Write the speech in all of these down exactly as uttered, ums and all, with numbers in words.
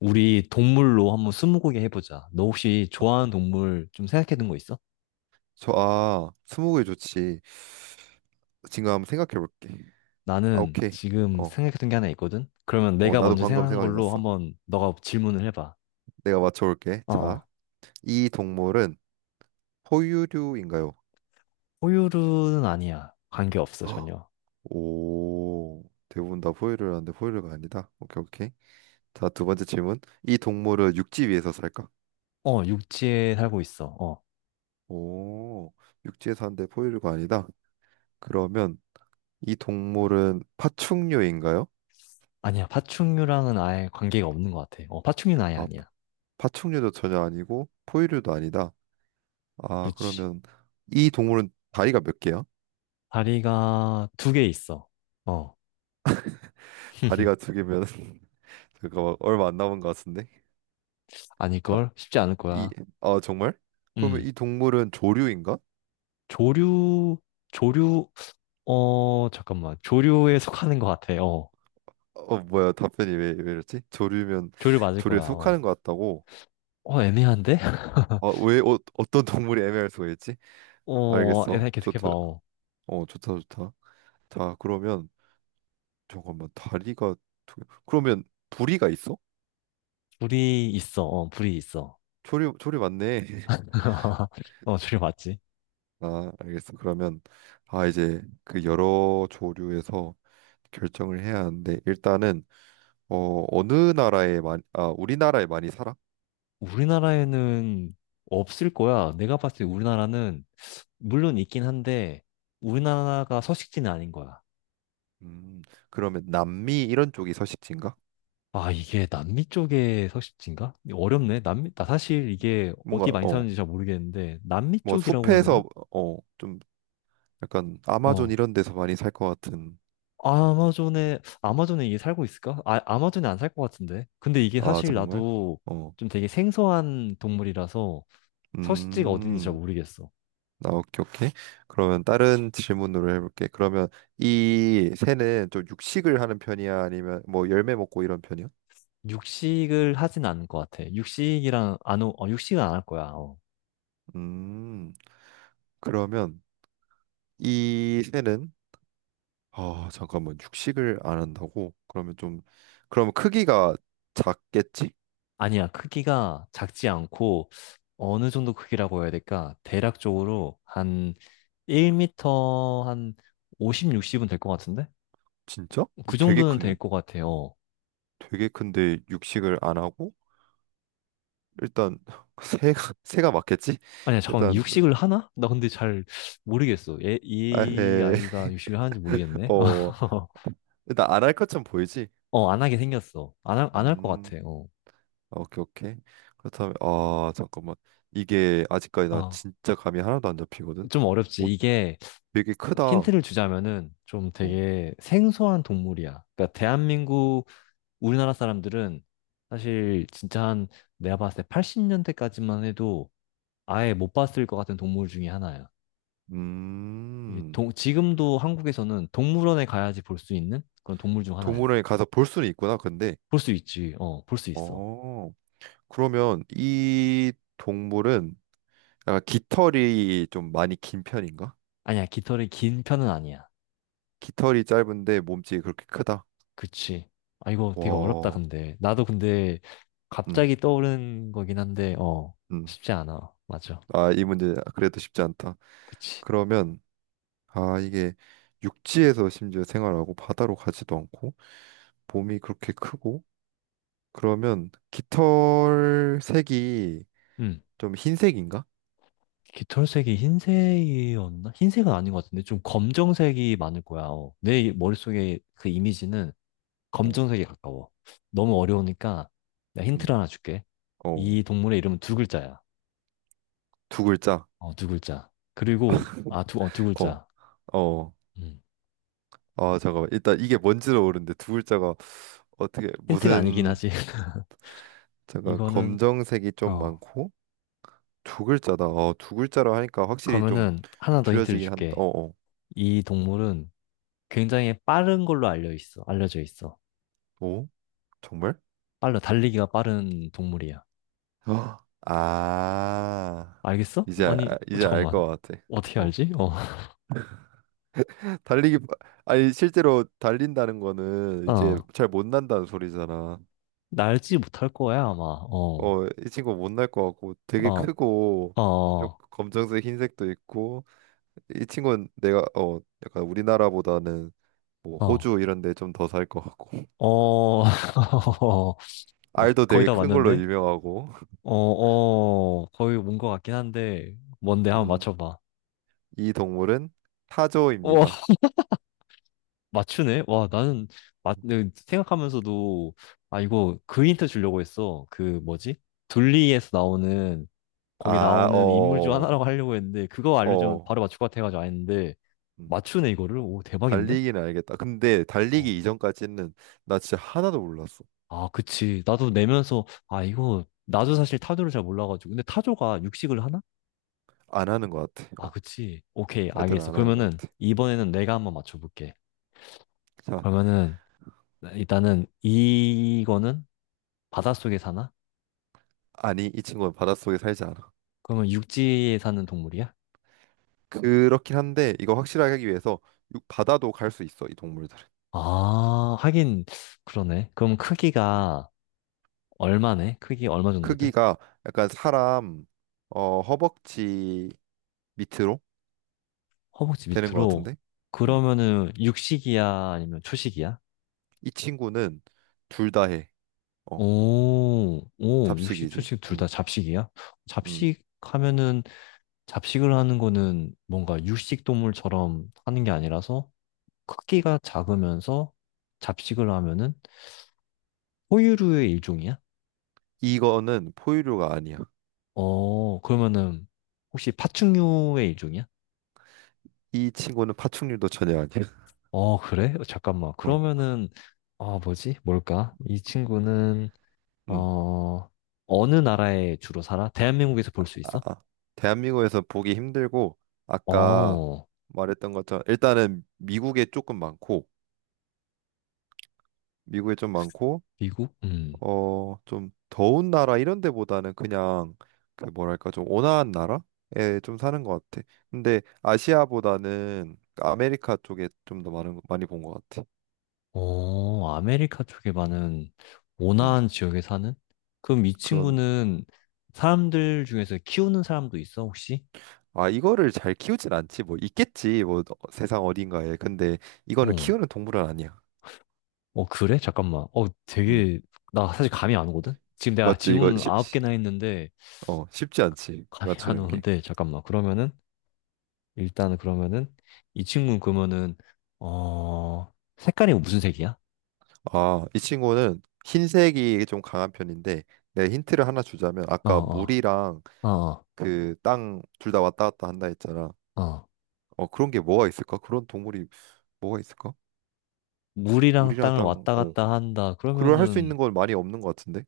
우리 동물로 한번 스무고개 해보자. 너 혹시 좋아하는 동물 좀 생각해둔 거 있어? 저, 아, 스무고개 좋지. 지금 한번 생각해 볼게. 아, 나는 오케이. 지금 어, 생각해둔 게 하나 있거든? 그러면 어, 내가 나도 먼저 방금 생각한 생각이 걸로 났어. 한번 너가 질문을 해봐. 내가 맞춰 볼게. 자, 어어. 이 동물은 포유류인가요? 포유류는 아니야. 관계없어, 헉, 전혀. 오, 대부분 다 포유류라는데 포유류가 아니다. 오케이, 오케이. 자, 두 번째 질문. 이 동물은 육지 위에서 살까? 어, 육지에 살고 있어. 어. 오, 육지에 사는데 포유류가 아니다. 그러면 이 동물은 파충류인가요? 아니야. 파충류랑은 아예 관계가 없는 것 같아. 어, 파충류는 아예 아, 아니야. 파충류도 전혀 아니고 포유류도 아니다. 아, 그렇지. 그러면 이 동물은 다리가 몇 개야? 다리가 두 개 있어. 어. 다리가 두 개면 잠깐만, 얼마 안 남은 것 같은데. 자, 아닐걸? 쉽지 않을 이, 거야. 아, 정말? 그러면 음. 이 동물은 조류인가? 조류, 조류, 어, 잠깐만. 조류에 속하는 것 같아. 어. 어, 뭐야, 답변이 왜, 왜 이랬지? 조류면 조류 맞을 거야. 조류에 어. 속하는 것 같다고. 어, 애매한데? 아, 왜, 어, 어떤 동물이 애매할 수가 있지? 어, 알겠어. 애매 계속해봐. 좋다. 어. 어, 좋다, 좋다. 자, 그러면 잠깐만 다리가 두 개. 그러면 부리가 있어? 불이 있어. 어, 불이 있어. 조류, 조류 맞네. 어, 조류 맞지? 아, 알겠어. 그러면, 아 이제 그 여러 조류에서 결정을 해야 하는데, 일단은 어 어느 나라에 많이, 아 우리나라에 많이 살아? 우리나라에는 없을 거야. 내가 봤을 때 우리나라는, 물론 있긴 한데, 우리나라가 서식지는 아닌 거야. 음 그러면 남미 이런 쪽이 서식지인가? 아, 이게 남미 쪽의 서식지인가? 어렵네. 남미, 나 사실 이게 어디 뭔가, 많이 어 사는지 잘 모르겠는데, 남미 뭐 쪽이라고 해야 되나? 숲에서 어 좀 약간 아마존 어, 이런 데서 많이 살 것 같은. 아마존에 아마존에 이게 살고 있을까? 아, 아마존에 안 살 것 같은데. 근데 이게 아, 사실 정말? 나도 어 좀 되게 생소한 동물이라서 서식지가 어딘지 잘 음. 모르겠어. 아, 오케이, 오케이. 그러면 다른 질문으로 해볼게. 그러면 이 새는 좀 육식을 하는 편이야? 아니면 뭐 열매 먹고 이런 편이야? 육식을 하진 않을 것 같아. 육식이랑 안, 어, 육식은 안 할 거야. 어. 음, 그러면 이 새는, 아, 잠깐만, 육식을 안 한다고? 그러면 좀 그러면 크기가 작겠지? 아니야. 크기가 작지 않고 어느 정도 크기라고 해야 될까? 대략적으로 한 일 미터 한 오십, 육십은 될 것 같은데? 진짜? 그 되게 정도는 될 크네. 것 같아요. 되게 큰데 육식을 안 하고 일단 새가 새가 맞겠지? 아니야, 잠깐 일단 육식을 하나? 나 근데 잘 모르겠어. 얘, 이 아헤 아이가 육식을 하는지 모르겠네. 어 일단 안 할 것처럼 보이지? 어, 안 하게 생겼어. 안 할, 안 할 것 음, 같아. 어. 오케이, 오케이. 그렇다면, 아, 잠깐만, 이게 아직까지 나 아, 진짜 감이 하나도 안 잡히거든. 좀 오, 어렵지. 이게 되게 크다. 힌트를 주자면은 좀 어, 되게 생소한 동물이야. 그러니까 대한민국 우리나라 사람들은 사실 진짜 한 내가 봤을 때 팔십 년대까지만 해도 아예 못 봤을 것 같은 동물 중에 하나야. 이게 음, 동- 지금도 한국에서는 동물원에 가야지 볼 수 있는 그런 동물 중 하나야. 동물원에 가서 볼 수는 있구나, 근데. 볼 수 있지. 어, 볼 수 있어. 어, 그러면 이 동물은 약간 깃털이 좀 많이 긴 편인가? 아니야, 깃털이 긴 편은 아니야. 깃털이 짧은데 몸집이 그렇게 크다. 그치. 아, 이거 되게 어렵다, 와. 근데. 나도 근데 음, 갑자기 떠오르는 거긴 한데, 어, 음. 쉽지 않아. 맞아. 아, 이 문제 그래도 쉽지 않다. 그치. 그러면, 아, 이게 육지에서 심지어 생활하고 바다로 가지도 않고 몸이 그렇게 크고, 그러면 깃털 색이 음. 좀 흰색인가? 깃털색이 흰색이었나? 흰색은 아닌 것 같은데, 좀 검정색이 많을 거야. 어. 내 머릿속에 그 이미지는 어, 검정색에 가까워. 너무 어려우니까, 내가 힌트를 음, 하나 줄게. 어, 이 동물의 이름은 두 글자야. 두 글자. 어, 두 글자. 그리고, 아, 두, 어, 두 어, 글자. 어. 음. 아, 잠깐만. 일단 이게 뭔지를 모르는데 두 글자가 어떻게 힌트가 아니긴 무슨, 하지. 잠깐, 이거는, 검정색이 좀 어, 많고 두 글자다. 어, 두 글자로 하니까 확실히 좀 그러면은 하나 더 힌트를 줄여지긴 한다. 줄게. 어, 어. 이 동물은 굉장히 빠른 걸로 알려 있어. 알려져 있어. 오? 정말? 빨라, 달리기가 빠른 동물이야. 아. 아. 알겠어? 이제 아니, 알- 어, 이제 알 잠깐만. 것 같아. 어떻게 어. 알지? 어, 달리기 빠- 아니, 실제로 달린다는 거는 이제 어, 잘 못 난다는 소리잖아. 날지 못할 거야, 아마. 어, 어, 이 친구 못날 것 같고 되게 어, 크고 어, 좀 어, 검정색 흰색도 있고, 이 친구는 내가, 어 약간 우리나라보다는 뭐 어, 호주 이런 데 좀 더 살 것 같고 어, 어, 알도 거의 되게 다 큰 걸로 맞는데? 유명하고 어, 어, 거의 온 것 같긴 한데, 뭔데? 한번 음, 맞춰봐. 이 동물은 어. 타조입니다. 맞추네? 와, 나는, 어. 맞, 네, 생각하면서도, 아, 이거 그 힌트 주려고 했어. 그, 뭐지? 둘리에서 나오는, 거기 아, 나오는 인물 중 어, 하나라고 하려고 했는데, 그거 알려주면 어, 바로 맞출 것 같아가지고 안 했는데, 음, 맞추네, 이거를? 오, 대박인데? 달리기는 알겠다. 근데 어. 달리기 이전까지는 나 진짜 하나도 몰랐어. 아, 그치. 나도 내면서, 아, 이거, 나도 사실 타조를 잘 몰라가지고. 근데 타조가 육식을 하나? 안 하는 것 같아. 아, 어, 그치. 오케이, 애들은 알겠어. 안 하는 것 그러면은, 같아. 이번에는 내가 한번 맞춰볼게. 자, 그러면은, 일단은, 이거는 바닷속에 사나? 아니, 이 친구는 바닷속에 살지 않아. 그러면 육지에 사는 동물이야? 그렇긴 한데 이거 확실하게 하기 위해서, 육- 바다도 갈 수 있어, 이 동물들. 아, 하긴 그러네. 그럼 크기가 얼마네? 크기 얼마 정도 돼? 크기가 약간 사람, 어, 허벅지 밑으로 허벅지 되는 것 밑으로. 같은데. 음. 그러면은 육식이야? 아니면 초식이야? 이 친구는 둘 다 해. 어, 오, 오, 육식, 잡식이지. 초식 둘 다 음. 잡식이야? 음. 잡식 하면은 잡식을 하는 거는 뭔가 육식 동물처럼 하는 게 아니라서 크기가 작으면서 잡식을 하면은 포유류의 일종이야? 이거는 포유류가 아니야. 어, 그러면은 혹시 파충류의 일종이야? 이 친구는 파충류도 전혀 아니야. 어, 그래? 어, 잠깐만. 어. 그러면은, 아, 뭐지? 뭘까? 이 친구는, 음. 어, 어느 나라에 주로 살아? 대한민국에서 아, 볼 수 있어? 아. 대한민국에서 보기 힘들고 아까 어, 말했던 것처럼, 일단은 미국에 조금 많고, 미국에 좀 많고, 미국? 음. 어, 좀 더운 나라 이런 데보다는 그냥 그 뭐랄까 좀 온화한 나라에 좀 사는 것 같아. 근데 아시아보다는 아메리카 쪽에 좀 더 많은 많이 본 것 같아. 어, 아메리카 쪽에 많은 음, 온화한 지역에 사는? 그럼 이 그런. 친구는 사람들 중에서 키우는 사람도 있어, 혹시? 아, 이거를 잘 키우진 않지, 뭐 있겠지 뭐, 어, 세상 어딘가에. 근데 이거는 어, 키우는 동물은 아니야. 어, 그래? 잠깐만. 어, 음, 되게, 나 사실 감이 안 오거든? 지금 내가 맞지, 이거. 질문 쉬, 아홉 쉬- 개나 했는데, 어 쉽지 않지, 감이 안 맞추는 게. 오는데, 잠깐만. 그러면은, 일단은 그러면은 이 친구는 그러면은 어 색깔이 무슨 색이야? 아, 이 친구는 흰색이 좀 강한 편인데, 내 힌트를 하나 주자면, 어, 아까 어, 물이랑 어, 그 땅 둘 다 왔다 갔다 한다 했잖아. 어. 어. 어 그런 게 뭐가 있을까? 그런 동물이 뭐가 있을까? 물이랑 물이랑 땅을 땅, 왔다 어 갔다 한다. 그걸 할 수 그러면은 있는 건 많이 없는 것 같은데.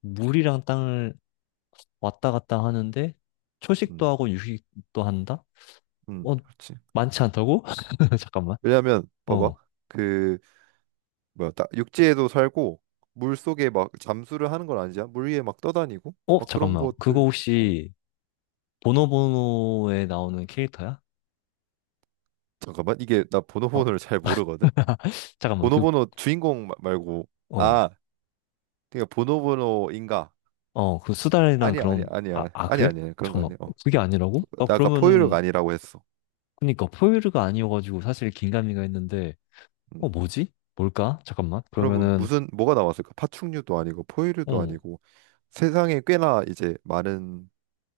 물이랑 땅을 왔다 갔다 하는데 초식도 음, 하고 육식도 한다? 음, 어, 그렇지. 많지 않다고? 잠깐만. 왜냐하면 봐봐, 어. 그 뭐야, 따- 육지에도 살고 물 속에 막 잠수를 하는 건 아니잖아. 물 위에 막 떠다니고 어, 막 그런 잠깐만. 그거 것들. 어 혹시 보노보노에 나오는 캐릭터야? 잠깐만, 이게 나 어, 보노보노를 잘 모르거든. 잠깐만. 그, 보노보노 주인공 마- 말고, 어. 아, 그러니까 보노보노인가? 어, 그 수달이랑 아니야, 아니야, 그런, 아니야, 아, 아, 그래? 아니야, 아니야, 그런 거 잠깐만. 아니야. 어. 그게 아니라고? 나 나 아까 포유류가 그러면은, 아니라고 했어. 그니까, 포유류가 아니어가지고 사실 긴가민가 했는데, 어, 음. 뭐지? 뭘까? 잠깐만. 그러면 그러면은, 무슨 뭐가 나왔을까? 파충류도 아니고 포유류도 어, 아니고, 세상에 꽤나 이제 많은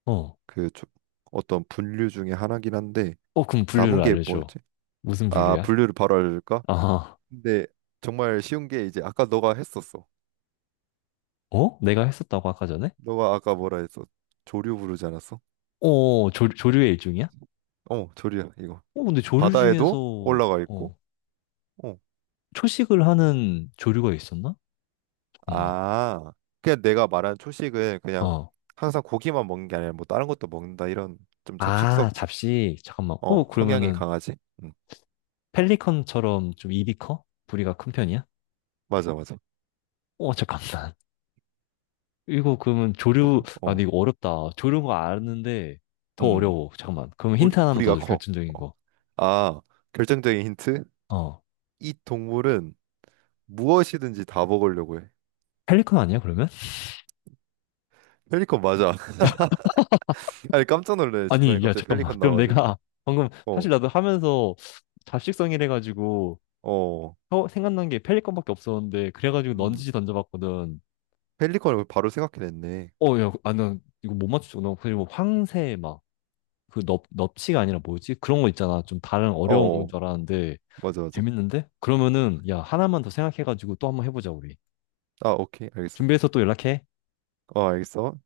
어, 그 조- 어떤 분류 중에 하나긴 한데. 어, 그럼 분류를 남은 게 알려줘. 뭐였지? 무슨 아, 분류야? 분류를 바로 알려줄까? 아, 근데 정말 쉬운 게 이제 아까 너가 했었어. 어? 내가 했었다고 아까 전에? 너가 아까 뭐라 했어? 조류 부르지 않았어? 어, 어, 조, 조류의 일종이야? 어, 조류야, 이거. 어, 근데 조류 중에서, 바다에도 올라가 있고. 어, 어. 초식을 하는 조류가 있었나? 잠깐만. 아, 그냥 내가 말한 초식은 그냥 어. 항상 고기만 먹는 게 아니라 뭐 다른 것도 먹는다 이런, 좀 잡식성, 아, 잡식. 잠깐만. 어 어, 성향이 그러면은, 강하지. 음. 펠리컨처럼 좀 입이 커? 부리가 큰 편이야? 맞아, 맞아. 어, 잠깐만. 이거 그러면 뿌리, 조류, 아, 어, 근데 이거 어렵다. 조류인 거 아는데 더 음, 어려워. 잠깐만. 그럼 뿌리, 힌트 하나만 더 뿌리가 줘, 커. 결정적인 어. 거. 아, 결정적인 힌트? 어. 이 동물은 무엇이든지 다 먹으려고 해. 펠리컨 아니야, 그러면? 펠리컨 맞아. 아니, 깜짝 놀래. 중간에 아니, 야, 갑자기 잠깐만. 펠리컨 그럼 나와가지고. 내가 방금 어, 사실 나도 하면서 잡식성이래가지고 어, 어, 생각난 게 펠리컨밖에 없었는데 그래가지고 음, 넌지시 던져봤거든. 펠리컨을 바로 생각해냈네. 어, 야, 아, 난 이거 못 맞추잖아. 그리고 황새 막, 그 넙, 넙치가 아니라 뭐지? 그런 거 있잖아. 좀 다른 어, 어려운 건 어, 줄 알았는데 맞아, 맞아. 재밌는데? 그러면은, 야, 하나만 더 생각해가지고 또 한번 해보자, 우리. 아, 오케이, 알겠어. 준비해서 또 연락해. 어, 알겠어.